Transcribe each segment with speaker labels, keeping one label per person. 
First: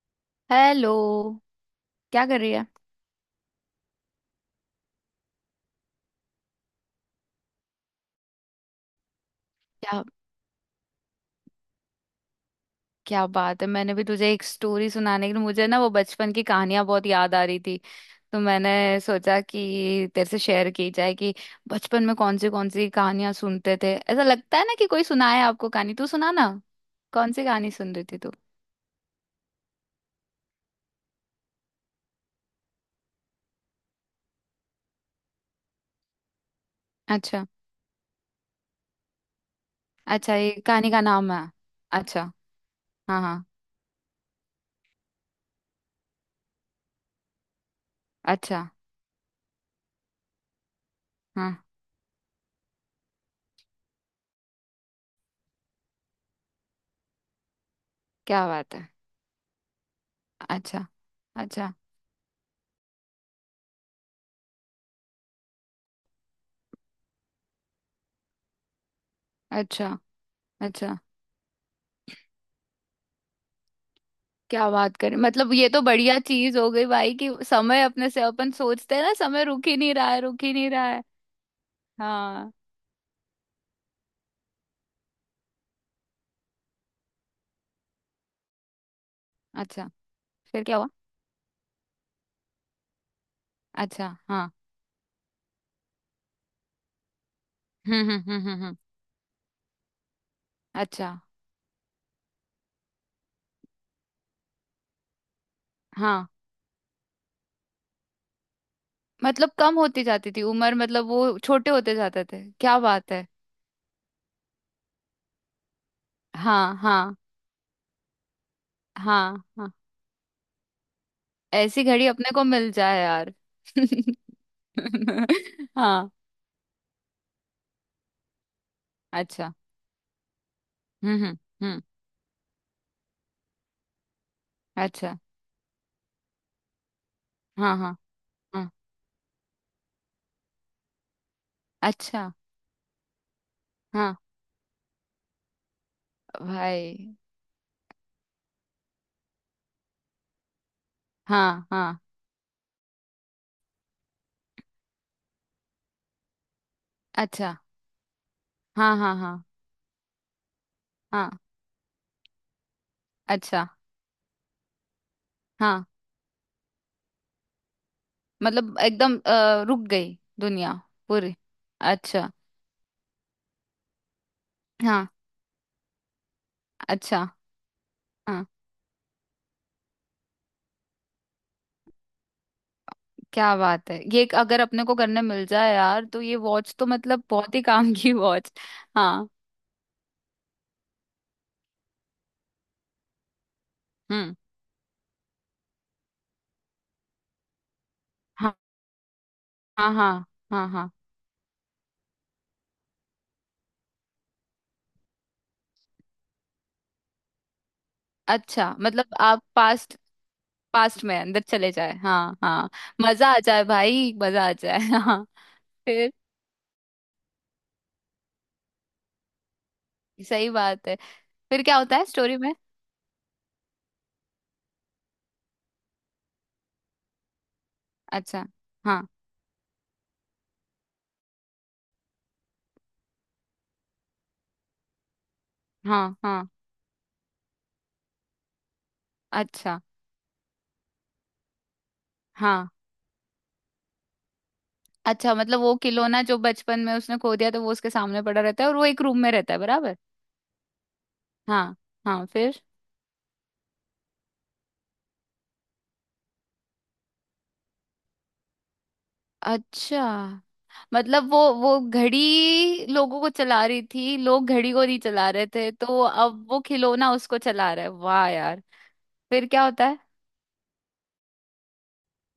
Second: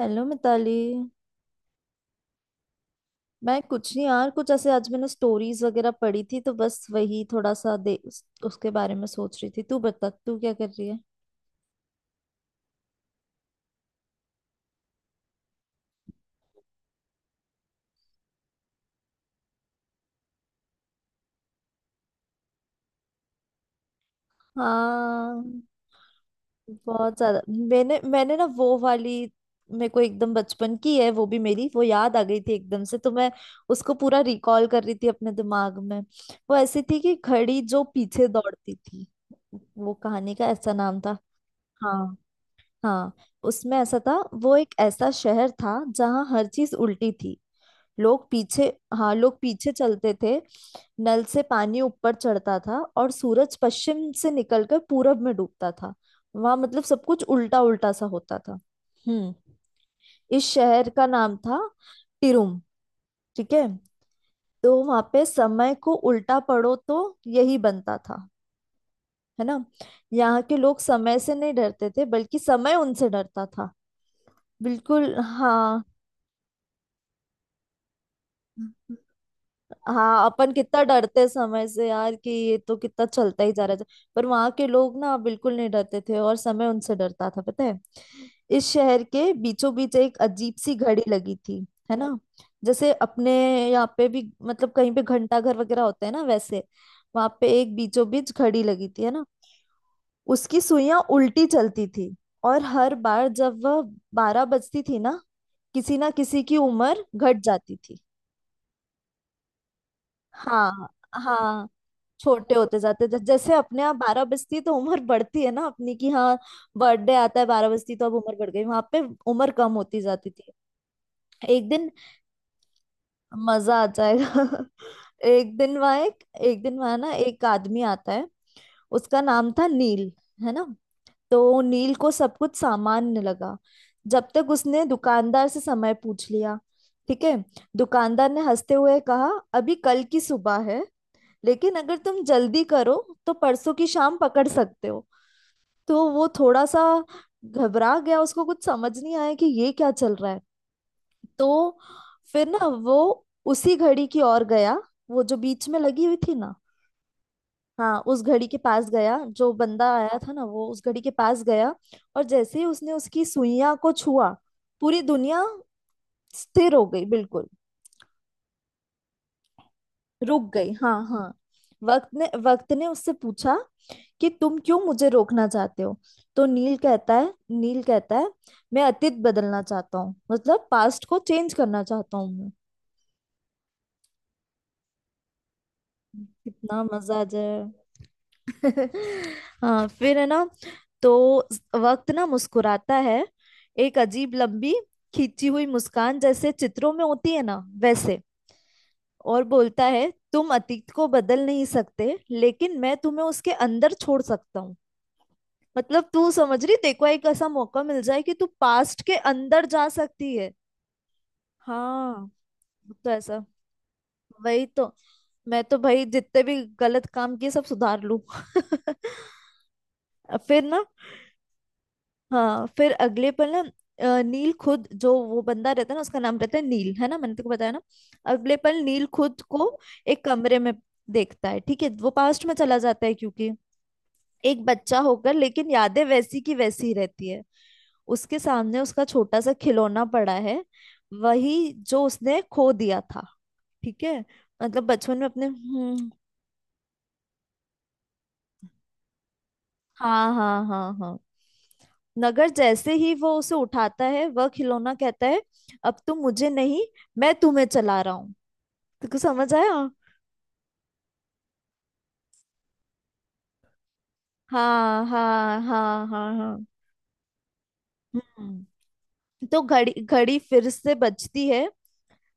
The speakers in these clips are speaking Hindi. Speaker 1: हेलो मिताली।
Speaker 2: हेलो। क्या कर रही है?
Speaker 1: मैं कुछ नहीं यार, कुछ ऐसे आज मैंने स्टोरीज वगैरह पढ़ी थी, तो बस वही थोड़ा सा दे उसके बारे में सोच रही थी। तू
Speaker 2: क्या।
Speaker 1: बता, तू क्या कर रही है?
Speaker 2: क्या बात है, मैंने भी तुझे एक स्टोरी सुनाने के लिए, मुझे ना वो बचपन की कहानियां बहुत याद आ रही थी। तो मैंने सोचा कि तेरे से शेयर की जाए कि बचपन में कौन सी कहानियां सुनते थे। ऐसा लगता है ना कि कोई सुनाए
Speaker 1: हाँ,
Speaker 2: आपको कहानी। तू सुना ना।
Speaker 1: बहुत
Speaker 2: कौन
Speaker 1: ज्यादा।
Speaker 2: सी कहानी सुन
Speaker 1: मैंने
Speaker 2: रही थी तू?
Speaker 1: मैंने ना वो वाली। मेरे को एकदम बचपन की है, वो भी मेरी, वो याद आ गई थी एकदम से, तो मैं उसको पूरा रिकॉल कर रही थी अपने दिमाग में। वो ऐसी थी कि
Speaker 2: अच्छा।
Speaker 1: घड़ी जो पीछे दौड़ती थी, वो कहानी
Speaker 2: अच्छा,
Speaker 1: का
Speaker 2: ये
Speaker 1: ऐसा
Speaker 2: कहानी
Speaker 1: नाम
Speaker 2: का
Speaker 1: था।
Speaker 2: नाम है?
Speaker 1: हाँ।
Speaker 2: अच्छा।
Speaker 1: हाँ।
Speaker 2: हाँ हाँ।
Speaker 1: उसमें ऐसा था, वो एक ऐसा शहर था जहाँ हर चीज उल्टी थी। लोग
Speaker 2: अच्छा।
Speaker 1: पीछे। हाँ, लोग पीछे चलते थे, नल से
Speaker 2: हाँ।
Speaker 1: पानी ऊपर चढ़ता था और सूरज पश्चिम से निकलकर पूरब में डूबता था। वहां मतलब सब कुछ उल्टा उल्टा सा होता
Speaker 2: क्या
Speaker 1: था।
Speaker 2: बात है।
Speaker 1: हम्म। इस
Speaker 2: अच्छा।
Speaker 1: शहर का नाम था
Speaker 2: अच्छा।
Speaker 1: टिरुम। ठीक है। तो वहां पे समय को उल्टा पढ़ो तो यही बनता था, है ना।
Speaker 2: अच्छा।
Speaker 1: यहाँ के लोग
Speaker 2: अच्छा।
Speaker 1: समय से नहीं डरते थे, बल्कि समय उनसे डरता था।
Speaker 2: क्या बात
Speaker 1: बिल्कुल
Speaker 2: करें, मतलब ये तो
Speaker 1: हाँ।
Speaker 2: बढ़िया चीज हो गई भाई कि समय। अपने से अपन सोचते हैं ना समय रुक ही नहीं रहा है,
Speaker 1: हाँ,
Speaker 2: रुक
Speaker 1: अपन
Speaker 2: ही नहीं
Speaker 1: कितना
Speaker 2: रहा है।
Speaker 1: डरते हैं समय से यार, कि
Speaker 2: हाँ।
Speaker 1: ये तो कितना चलता ही जा रहा है। पर वहां के लोग ना बिल्कुल नहीं डरते थे और समय उनसे डरता था, पता है। इस शहर के बीचों
Speaker 2: अच्छा।
Speaker 1: बीच एक अजीब
Speaker 2: फिर
Speaker 1: सी
Speaker 2: क्या हुआ?
Speaker 1: घड़ी लगी थी, है ना। जैसे अपने यहाँ पे
Speaker 2: अच्छा।
Speaker 1: भी
Speaker 2: हाँ।
Speaker 1: मतलब कहीं पे घंटा घर वगैरह होते हैं ना, वैसे वहां पे एक बीचों बीच घड़ी
Speaker 2: हम्म।
Speaker 1: लगी थी, है ना। उसकी सुइयां
Speaker 2: अच्छा।
Speaker 1: उल्टी चलती थी, और हर बार जब वह बारह बजती थी ना, किसी ना
Speaker 2: हाँ।
Speaker 1: किसी की उम्र घट जाती थी।
Speaker 2: मतलब कम होती जाती थी
Speaker 1: हाँ।
Speaker 2: उम्र, मतलब वो
Speaker 1: हाँ,
Speaker 2: छोटे होते जाते थे।
Speaker 1: छोटे
Speaker 2: क्या
Speaker 1: होते जाते हैं।
Speaker 2: बात है।
Speaker 1: जैसे अपने यहाँ बारह बजती है तो उम्र बढ़ती है ना अपनी की, हाँ,
Speaker 2: हाँ
Speaker 1: बर्थडे
Speaker 2: हाँ
Speaker 1: आता है। बारह बजती तो अब उम्र बढ़ गई। वहां पे
Speaker 2: हाँ
Speaker 1: उम्र
Speaker 2: हाँ।
Speaker 1: कम होती जाती थी। एक
Speaker 2: ऐसी
Speaker 1: दिन
Speaker 2: घड़ी अपने को मिल जाए यार।
Speaker 1: मजा आ जाएगा। एक दिन वहां
Speaker 2: हाँ।
Speaker 1: एक, एक दिन वहां ना एक आदमी आता है। उसका नाम
Speaker 2: अच्छा।
Speaker 1: था नील, है ना।
Speaker 2: हम्म हम्म
Speaker 1: तो
Speaker 2: हम्म।
Speaker 1: नील को सब कुछ सामान्य लगा, जब तक उसने
Speaker 2: अच्छा।
Speaker 1: दुकानदार से समय पूछ लिया। ठीक है।
Speaker 2: हाँ हाँ
Speaker 1: दुकानदार ने
Speaker 2: हाँ।
Speaker 1: हंसते हुए कहा, अभी कल की सुबह है, लेकिन अगर तुम
Speaker 2: अच्छा।
Speaker 1: जल्दी करो तो परसों की
Speaker 2: हाँ।
Speaker 1: शाम पकड़ सकते हो। तो वो थोड़ा सा
Speaker 2: भाई।
Speaker 1: घबरा गया, उसको कुछ समझ नहीं आया कि ये क्या चल रहा है।
Speaker 2: हाँ
Speaker 1: तो
Speaker 2: हाँ।
Speaker 1: फिर ना वो उसी घड़ी की ओर गया, वो जो बीच में लगी हुई थी ना।
Speaker 2: अच्छा।
Speaker 1: हाँ, उस घड़ी के पास
Speaker 2: हाँ हाँ
Speaker 1: गया।
Speaker 2: हाँ
Speaker 1: जो बंदा आया था ना, वो उस घड़ी के
Speaker 2: हाँ।
Speaker 1: पास गया, और जैसे ही उसने उसकी
Speaker 2: अच्छा।
Speaker 1: सुइयां को छुआ, पूरी दुनिया
Speaker 2: हाँ।
Speaker 1: स्थिर हो गई, बिल्कुल
Speaker 2: मतलब एकदम रुक गई।
Speaker 1: रुक गई।
Speaker 2: दुनिया।
Speaker 1: हाँ, हाँ।
Speaker 2: पूरी।
Speaker 1: वक्त ने
Speaker 2: अच्छा।
Speaker 1: वक्त ने उससे पूछा कि तुम क्यों
Speaker 2: हाँ।
Speaker 1: मुझे रोकना चाहते हो। तो नील कहता
Speaker 2: अच्छा।
Speaker 1: है, नील कहता है,
Speaker 2: हाँ।
Speaker 1: मैं अतीत बदलना चाहता हूँ, मतलब पास्ट को चेंज करना चाहता हूँ मैं।
Speaker 2: क्या बात है, ये एक अगर अपने को करने मिल जाए यार तो ये वॉच
Speaker 1: कितना
Speaker 2: तो
Speaker 1: मजा
Speaker 2: मतलब
Speaker 1: आ
Speaker 2: बहुत ही काम
Speaker 1: जाए।
Speaker 2: की वॉच। हाँ।
Speaker 1: हाँ, फिर है ना। तो वक्त ना मुस्कुराता है, एक अजीब
Speaker 2: हम्म।
Speaker 1: लंबी खींची हुई मुस्कान जैसे चित्रों में होती है ना वैसे,
Speaker 2: हाँ
Speaker 1: और बोलता
Speaker 2: हाँ
Speaker 1: है
Speaker 2: हाँ
Speaker 1: तुम
Speaker 2: हाँ
Speaker 1: अतीत
Speaker 2: हाँ।
Speaker 1: को बदल नहीं सकते, लेकिन मैं तुम्हें उसके अंदर छोड़ सकता हूँ। मतलब तू समझ रही, तेको एक ऐसा मौका मिल जाए कि तू
Speaker 2: अच्छा,
Speaker 1: पास्ट
Speaker 2: मतलब
Speaker 1: के
Speaker 2: आप
Speaker 1: अंदर जा
Speaker 2: पास्ट
Speaker 1: सकती है।
Speaker 2: पास्ट में अंदर चले जाए।
Speaker 1: हाँ।
Speaker 2: हाँ हाँ।
Speaker 1: तो
Speaker 2: मजा आ
Speaker 1: ऐसा,
Speaker 2: जाए भाई, मजा आ
Speaker 1: वही
Speaker 2: जाए।
Speaker 1: तो,
Speaker 2: हाँ।
Speaker 1: मैं तो भाई
Speaker 2: फिर।
Speaker 1: जितने भी गलत काम किए सब सुधार लूं।
Speaker 2: सही
Speaker 1: फिर ना,
Speaker 2: बात है। फिर क्या होता है स्टोरी में?
Speaker 1: हाँ फिर अगले पल ना, नील खुद, जो वो बंदा रहता है ना उसका नाम रहता है नील, है ना, मैंने तेको बताया ना।
Speaker 2: अच्छा।
Speaker 1: अगले पल नील
Speaker 2: हाँ
Speaker 1: खुद को एक कमरे में देखता है। ठीक है। वो पास्ट में चला जाता है क्योंकि एक बच्चा होकर, लेकिन यादें
Speaker 2: हाँ
Speaker 1: वैसी
Speaker 2: हाँ।
Speaker 1: की वैसी रहती है। उसके सामने उसका छोटा सा
Speaker 2: अच्छा।
Speaker 1: खिलौना पड़ा है, वही जो उसने
Speaker 2: हाँ।
Speaker 1: खो दिया था। ठीक है। मतलब बचपन में
Speaker 2: अच्छा,
Speaker 1: अपने।
Speaker 2: मतलब वो
Speaker 1: हम्म।
Speaker 2: खिलौना जो बचपन में उसने खो दिया, तो वो उसके सामने पड़ा रहता है और वो एक रूम में रहता है, बराबर।
Speaker 1: हाँ, हाँ, हाँ, हाँ।
Speaker 2: हाँ हाँ।
Speaker 1: नगर
Speaker 2: फिर।
Speaker 1: जैसे ही वो उसे उठाता है, वह खिलौना कहता है अब तुम मुझे नहीं, मैं तुम्हें चला रहा हूँ। तुमको समझ आया?
Speaker 2: अच्छा, मतलब वो घड़ी लोगों को चला रही थी, लोग घड़ी को नहीं
Speaker 1: हाँ,
Speaker 2: चला रहे
Speaker 1: हाँ,
Speaker 2: थे, तो
Speaker 1: हाँ, हाँ,
Speaker 2: अब वो
Speaker 1: हाँ।
Speaker 2: खिलौना उसको चला रहा है। वाह यार।
Speaker 1: हम्म।
Speaker 2: फिर
Speaker 1: तो
Speaker 2: क्या होता
Speaker 1: घड़ी
Speaker 2: है?
Speaker 1: घड़ी फिर से बजती है,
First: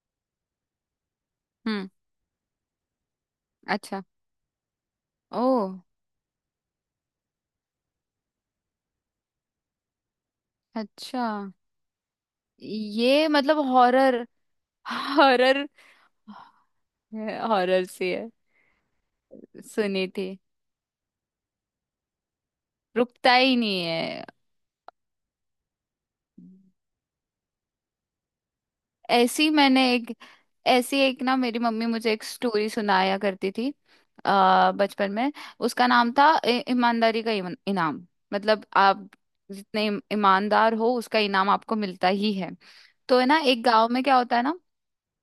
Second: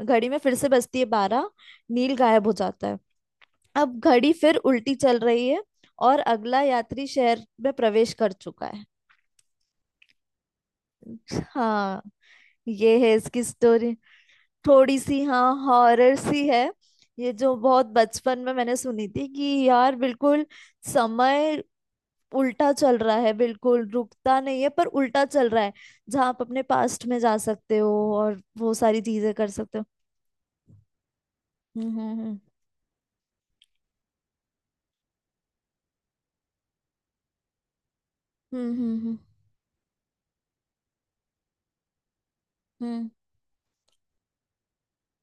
Speaker 1: घड़ी में फिर से बजती है बारह।
Speaker 2: हम्म।
Speaker 1: नील गायब हो जाता है। अब
Speaker 2: अच्छा।
Speaker 1: घड़ी फिर उल्टी चल
Speaker 2: ओ।
Speaker 1: रही है, और अगला यात्री शहर में प्रवेश कर चुका है।
Speaker 2: अच्छा।
Speaker 1: हाँ। ये है
Speaker 2: ये
Speaker 1: इसकी
Speaker 2: मतलब
Speaker 1: स्टोरी,
Speaker 2: हॉरर।
Speaker 1: थोड़ी सी हाँ
Speaker 2: हॉरर।
Speaker 1: हॉरर सी है। ये जो
Speaker 2: हॉरर
Speaker 1: बहुत
Speaker 2: सी है।
Speaker 1: बचपन में मैंने सुनी थी कि, यार
Speaker 2: सुनी थी।
Speaker 1: बिल्कुल, समय उल्टा चल रहा है,
Speaker 2: रुकता ही नहीं
Speaker 1: बिल्कुल
Speaker 2: है।
Speaker 1: रुकता नहीं है, पर उल्टा चल रहा है। जहाँ आप अपने पास्ट में जा सकते हो और वो सारी चीजें
Speaker 2: ऐसी
Speaker 1: कर सकते हो।
Speaker 2: मैंने एक। ऐसी एक ना मेरी मम्मी
Speaker 1: हम्म,
Speaker 2: मुझे एक
Speaker 1: हम्म,
Speaker 2: स्टोरी सुनाया करती थी। बचपन में। उसका नाम था ईमानदारी का इनाम। मतलब
Speaker 1: हम्म,
Speaker 2: आप
Speaker 1: हम्म,
Speaker 2: जितने ईमानदार हो उसका इनाम आपको मिलता ही है।
Speaker 1: हम्म,
Speaker 2: तो है ना, एक गांव में क्या होता है ना?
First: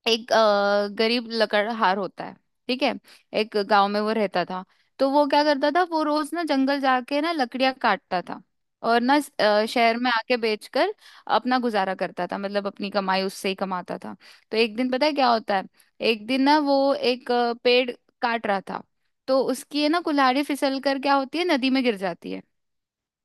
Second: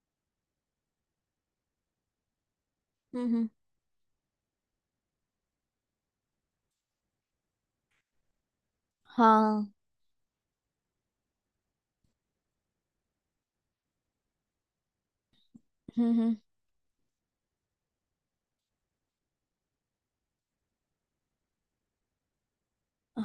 Speaker 2: एक गरीब लकड़हार होता है। ठीक है।
Speaker 1: हम्म,
Speaker 2: एक गांव में वो रहता था। तो वो क्या करता था, वो रोज ना जंगल जाके ना लकड़ियां काटता था। और ना
Speaker 1: हाँ,
Speaker 2: शहर में आके बेचकर अपना गुजारा करता था, मतलब अपनी कमाई उससे ही कमाता था। तो एक दिन पता है क्या होता है?
Speaker 1: हम्म,
Speaker 2: एक दिन ना वो एक पेड़ काट रहा था। तो उसकी है ना कुल्हाड़ी फिसल कर क्या होती है, नदी में गिर जाती है।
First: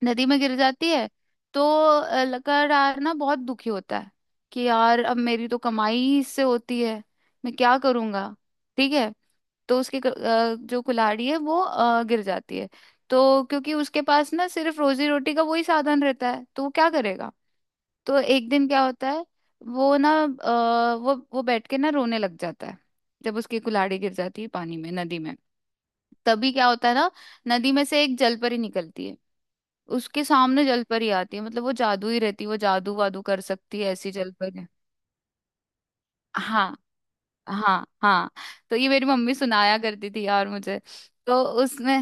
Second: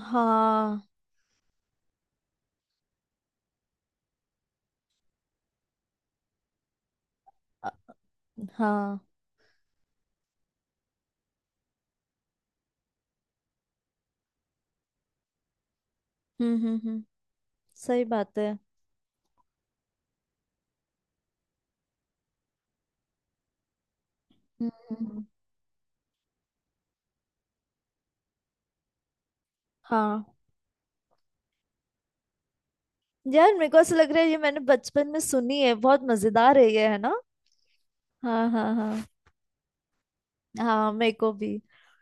Speaker 2: नदी में गिर
Speaker 1: हाँ,
Speaker 2: जाती है। तो लगातार ना बहुत दुखी होता है कि यार अब मेरी तो कमाई ही इससे होती है, मैं क्या करूंगा। ठीक
Speaker 1: हाँ,
Speaker 2: है। तो उसकी जो कुल्हाड़ी है वो गिर जाती है। तो क्योंकि उसके पास ना सिर्फ रोजी रोटी का वही साधन रहता है,
Speaker 1: हम्म,
Speaker 2: तो वो
Speaker 1: हम्म,
Speaker 2: क्या
Speaker 1: हम्म,
Speaker 2: करेगा?
Speaker 1: सही
Speaker 2: तो
Speaker 1: बात
Speaker 2: एक
Speaker 1: है,
Speaker 2: दिन क्या होता है, वो ना वो बैठ के ना रोने लग जाता है, जब उसकी कुल्हाड़ी गिर जाती है
Speaker 1: हम्म,
Speaker 2: पानी में, नदी में। तभी क्या होता है ना, नदी में से एक जलपरी निकलती है।
Speaker 1: हाँ।
Speaker 2: उसके सामने जलपरी आती है, मतलब वो जादू ही रहती है, वो जादू वादू कर
Speaker 1: यार मेरे को
Speaker 2: सकती है
Speaker 1: ऐसा
Speaker 2: ऐसी
Speaker 1: लग रहा है ये मैंने
Speaker 2: जलपरी।
Speaker 1: बचपन में सुनी है, बहुत मजेदार है
Speaker 2: हाँ
Speaker 1: ये, है ना।
Speaker 2: हाँ हाँ।
Speaker 1: हाँ, हाँ,
Speaker 2: तो ये
Speaker 1: हाँ,
Speaker 2: मेरी मम्मी सुनाया करती थी यार मुझे।
Speaker 1: हाँ, मेरे को
Speaker 2: तो
Speaker 1: भी।
Speaker 2: उसमें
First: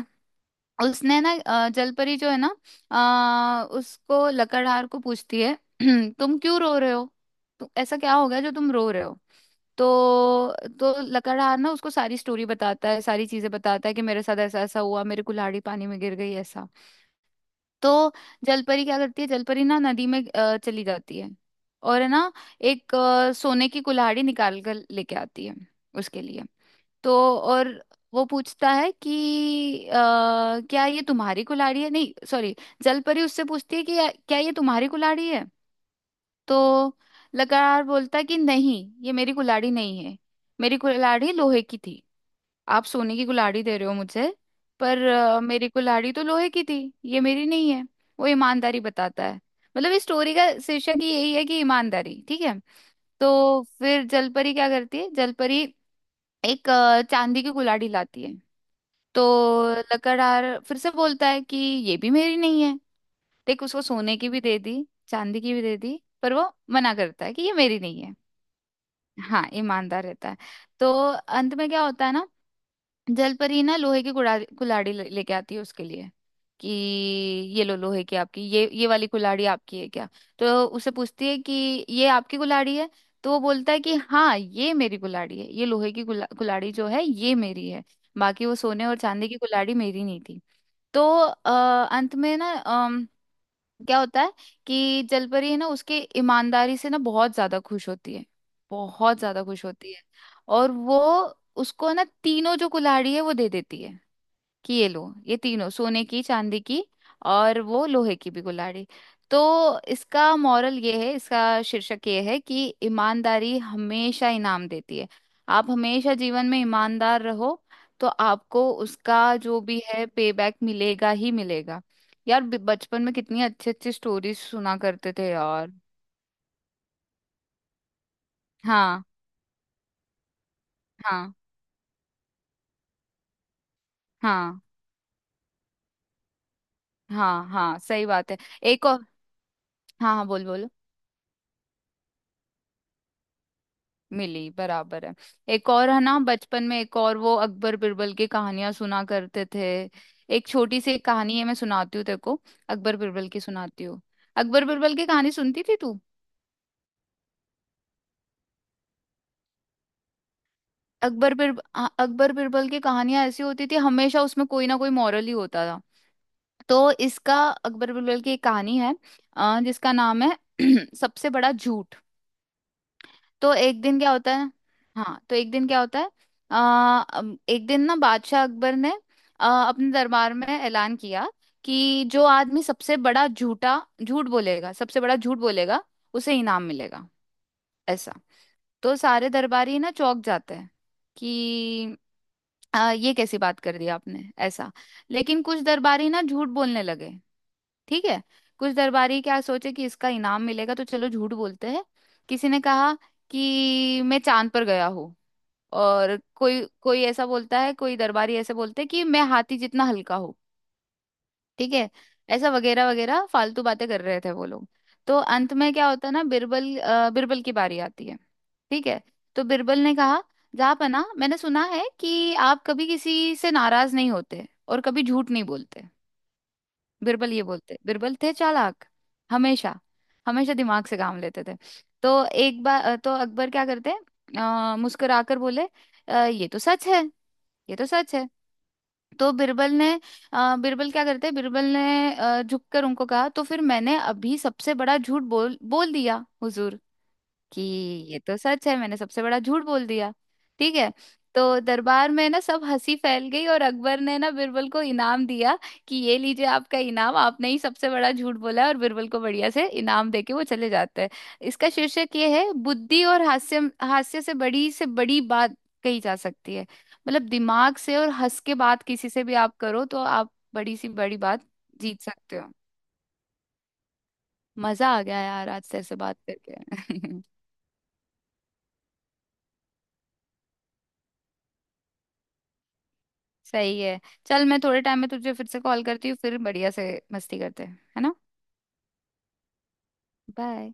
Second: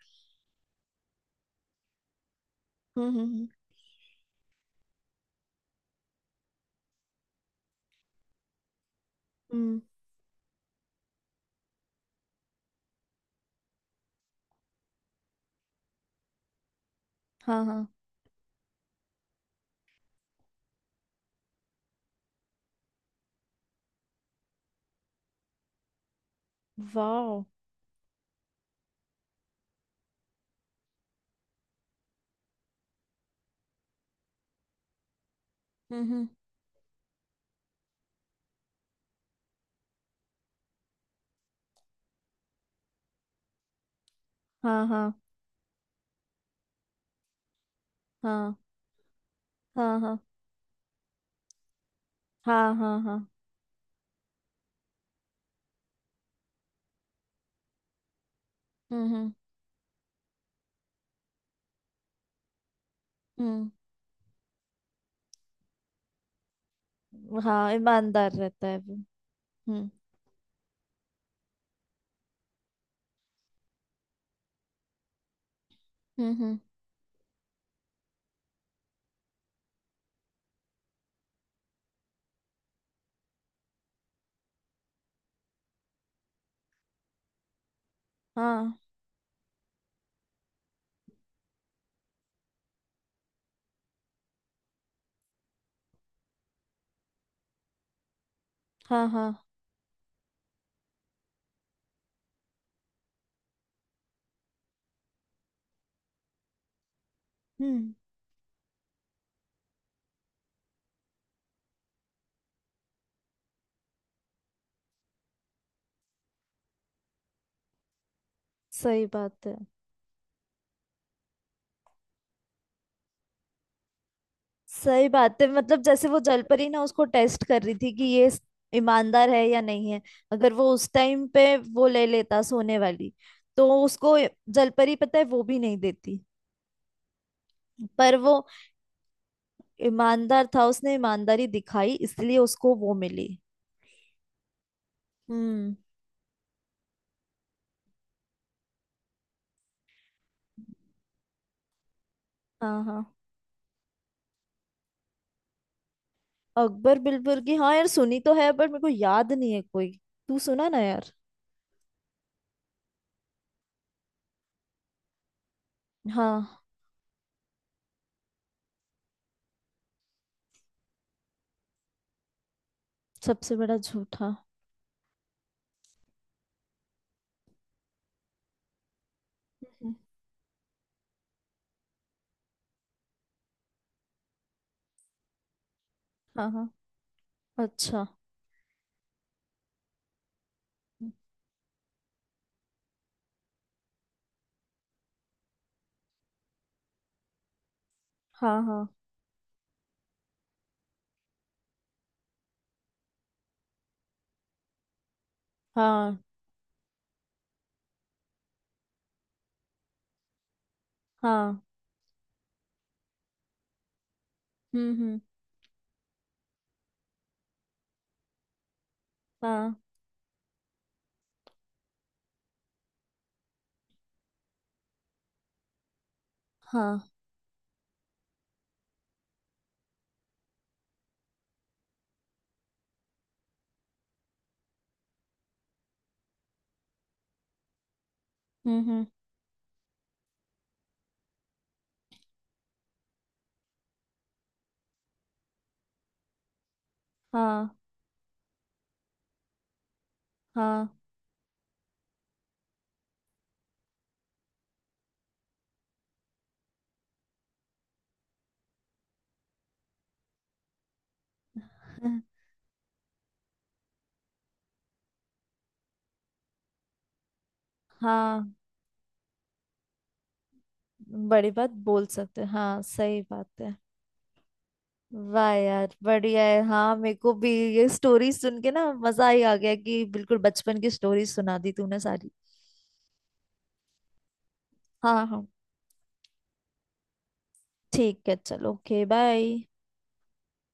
Speaker 2: उसने ना जलपरी जो है ना,
Speaker 1: हम्म, हम्म, हम्म,
Speaker 2: उसको लकड़हार को पूछती है। तुम क्यों रो रहे हो? तो ऐसा क्या हो गया जो तुम रो रहे हो?
Speaker 1: हम्म,
Speaker 2: तो तो लकड़हार ना उसको सारी स्टोरी बताता है, सारी चीजें बताता है कि मेरे साथ ऐसा ऐसा हुआ, मेरी कुल्हाड़ी पानी में गिर गई ऐसा।
Speaker 1: हाँ, हाँ।
Speaker 2: तो जलपरी क्या करती है, जलपरी ना नदी में चली जाती है, और है ना एक सोने की कुल्हाड़ी निकाल कर लेके आती है उसके लिए। तो
Speaker 1: वाओ।
Speaker 2: और वो पूछता है कि क्या ये तुम्हारी कुल्हाड़ी है, नहीं सॉरी, जलपरी उससे पूछती है कि क्या ये तुम्हारी कुल्हाड़ी है?"
Speaker 1: हम्म, हम्म,
Speaker 2: तो लकड़हार बोलता है कि नहीं, ये मेरी कुल्हाड़ी नहीं है। मेरी कुल्हाड़ी लोहे की थी। आप सोने की कुल्हाड़ी दे रहे हो मुझे।
Speaker 1: हाँ,
Speaker 2: पर
Speaker 1: हाँ,
Speaker 2: मेरी कुल्हाड़ी तो लोहे की थी, ये मेरी नहीं है। वो
Speaker 1: हाँ,
Speaker 2: ईमानदारी बताता है। मतलब
Speaker 1: हाँ,
Speaker 2: इस
Speaker 1: हाँ,
Speaker 2: स्टोरी का शीर्षक ही यही है कि ईमानदारी। ठीक है।
Speaker 1: हाँ, हाँ, हाँ।
Speaker 2: तो फिर जलपरी क्या करती है, जलपरी एक चांदी की कुल्हाड़ी लाती है।
Speaker 1: हम्म,
Speaker 2: तो
Speaker 1: हम्म,
Speaker 2: लकड़हार फिर से बोलता है कि ये भी मेरी नहीं है। देख, उसको सोने की भी दे दी, चांदी की भी दे दी, पर वो मना करता है
Speaker 1: हम्म,
Speaker 2: कि ये
Speaker 1: हाँ,
Speaker 2: मेरी नहीं है।
Speaker 1: ईमानदार रहता है वो।
Speaker 2: हाँ
Speaker 1: हम्म,
Speaker 2: ईमानदार रहता है। तो अंत में क्या होता है ना, जलपरी ना लोहे की कुड़ा कुल्हाड़ी लेके आती है उसके लिए
Speaker 1: हम्म, हम्म,
Speaker 2: कि ये लो लोहे की आपकी, ये वाली कुल्हाड़ी आपकी है क्या? तो उसे पूछती है कि ये आपकी कुल्हाड़ी है? तो वो बोलता है कि हाँ ये मेरी कुल्हाड़ी है, ये लोहे की कुल्हाड़ी जो है ये मेरी है। बाकी वो
Speaker 1: हाँ,
Speaker 2: सोने और चांदी की कुल्हाड़ी मेरी नहीं थी। तो अंत में ना क्या होता है कि जलपरी है ना उसके ईमानदारी से ना बहुत ज्यादा खुश होती है,
Speaker 1: हाँ,
Speaker 2: बहुत
Speaker 1: हाँ।
Speaker 2: ज्यादा खुश होती है। और वो उसको ना तीनों जो कुल्हाड़ी है वो दे देती है कि ये लो, ये तीनों सोने की, चांदी की और वो
Speaker 1: हम्म,
Speaker 2: लोहे की भी कुल्हाड़ी। तो इसका मॉरल ये है, इसका शीर्षक ये है कि ईमानदारी हमेशा इनाम देती है। आप हमेशा जीवन में ईमानदार रहो, तो आपको
Speaker 1: सही
Speaker 2: उसका
Speaker 1: बात है।
Speaker 2: जो भी है पे बैक मिलेगा ही मिलेगा। यार बचपन में कितनी अच्छी अच्छी स्टोरीज सुना
Speaker 1: सही
Speaker 2: करते थे
Speaker 1: बात है।
Speaker 2: यार।
Speaker 1: मतलब जैसे वो जलपरी ना उसको टेस्ट कर रही थी कि ये
Speaker 2: हाँ
Speaker 1: ईमानदार है या नहीं है। अगर वो उस टाइम
Speaker 2: हाँ
Speaker 1: पे वो ले लेता सोने वाली, तो उसको
Speaker 2: हाँ
Speaker 1: जलपरी पता है वो भी नहीं देती।
Speaker 2: हाँ हाँ। सही
Speaker 1: पर
Speaker 2: बात
Speaker 1: वो
Speaker 2: है। एक और। हाँ हाँ, बोल,
Speaker 1: ईमानदार था,
Speaker 2: बोलो।
Speaker 1: उसने ईमानदारी दिखाई, इसलिए उसको वो मिली।
Speaker 2: मिली बराबर है। एक
Speaker 1: हम्म।
Speaker 2: और है ना, बचपन में एक और वो अकबर बिरबल की कहानियां सुना करते थे। एक छोटी सी एक कहानी है, मैं सुनाती हूँ तेरे को,
Speaker 1: हाँ,
Speaker 2: अकबर
Speaker 1: हाँ।
Speaker 2: बिरबल की सुनाती हूँ। अकबर बिरबल की कहानी सुनती थी तू?
Speaker 1: अकबर बिरबल की, हाँ यार, सुनी तो है बट मेरे को याद नहीं है कोई। तू सुना ना यार।
Speaker 2: अकबर बिर हाँ, अकबर बिरबल की कहानियां ऐसी होती थी, हमेशा उसमें कोई ना कोई मॉरल ही होता था।
Speaker 1: हाँ।
Speaker 2: तो इसका अकबर बिरबल की एक कहानी है जिसका नाम है सबसे बड़ा झूठ। तो
Speaker 1: सबसे बड़ा
Speaker 2: एक दिन क्या
Speaker 1: झूठा।
Speaker 2: होता है? हाँ, तो एक दिन क्या होता है, आ, एक दिन ना बादशाह अकबर ने अपने
Speaker 1: हम्म,
Speaker 2: दरबार में ऐलान किया कि जो आदमी सबसे बड़ा झूठ बोलेगा, सबसे बड़ा झूठ बोलेगा, उसे
Speaker 1: हाँ,
Speaker 2: इनाम
Speaker 1: हाँ,
Speaker 2: मिलेगा,
Speaker 1: अच्छा।
Speaker 2: ऐसा। तो सारे दरबारी ना चौंक जाते हैं कि ये कैसी बात कर दी आपने ऐसा। लेकिन कुछ दरबारी ना झूठ बोलने लगे। ठीक है।
Speaker 1: हाँ,
Speaker 2: कुछ
Speaker 1: हाँ,
Speaker 2: दरबारी क्या सोचे कि इसका इनाम मिलेगा तो चलो झूठ बोलते हैं। किसी ने कहा कि मैं चांद पर गया हूँ। और
Speaker 1: हाँ,
Speaker 2: कोई कोई ऐसा बोलता है, कोई दरबारी ऐसे बोलते हैं कि मैं हाथी जितना हल्का हूँ।
Speaker 1: हाँ।
Speaker 2: ठीक है। ऐसा वगैरह वगैरह फालतू बातें कर रहे थे वो लोग।
Speaker 1: हम्म,
Speaker 2: तो
Speaker 1: हम्म,
Speaker 2: अंत में क्या होता है ना, बिरबल की बारी आती है। ठीक है। तो
Speaker 1: हाँ,
Speaker 2: बिरबल ने कहा, जापना मैंने सुना है कि आप कभी किसी से नाराज नहीं होते और कभी झूठ नहीं बोलते।
Speaker 1: हाँ।
Speaker 2: बिरबल ये बोलते, बिरबल थे चालाक, हमेशा। हमेशा दिमाग से काम लेते थे। तो एक बार तो अकबर क्या करते, मुस्कुराकर बोले, ये तो सच है, ये तो सच है।"
Speaker 1: हम्म, हम्म,
Speaker 2: तो बिरबल ने, बिरबल क्या करते, बिरबल ने झुककर उनको कहा, तो फिर मैंने अभी सबसे बड़ा झूठ बोल बोल दिया हुजूर, कि
Speaker 1: हाँ,
Speaker 2: ये तो सच है, मैंने सबसे बड़ा झूठ बोल दिया। ठीक
Speaker 1: हाँ।
Speaker 2: है। तो दरबार में ना सब हंसी फैल गई और अकबर ने ना बिरबल को इनाम दिया कि ये लीजिए आपका इनाम, आपने ही सबसे बड़ा झूठ बोला है, और बिरबल को बढ़िया से इनाम देके वो चले जाते हैं। इसका शीर्षक
Speaker 1: हम्म,
Speaker 2: ये है, बुद्धि और हास्य। हास्य से बड़ी बात कही जा सकती है, मतलब दिमाग से और हंस
Speaker 1: हाँ,
Speaker 2: के बात किसी से भी आप करो तो आप बड़ी सी बड़ी बात
Speaker 1: बड़ी बात
Speaker 2: जीत
Speaker 1: बोल
Speaker 2: सकते
Speaker 1: सकते हैं,
Speaker 2: हो।
Speaker 1: हाँ सही बात है।
Speaker 2: मजा आ गया यार
Speaker 1: वाह
Speaker 2: आज तेरे
Speaker 1: यार
Speaker 2: से बात
Speaker 1: बढ़िया है, हाँ मेरे
Speaker 2: करके।
Speaker 1: को भी। ये स्टोरी सुन के ना मजा ही आ गया कि बिल्कुल बचपन की स्टोरी सुना दी तूने सारी।
Speaker 2: सही है। चल, मैं थोड़े टाइम में
Speaker 1: हाँ,
Speaker 2: तुझे
Speaker 1: हाँ,
Speaker 2: फिर से कॉल करती हूँ, फिर बढ़िया से मस्ती करते हैं, है ना।
Speaker 1: ठीक है, चलो, ओके, बाय।
Speaker 2: बाय।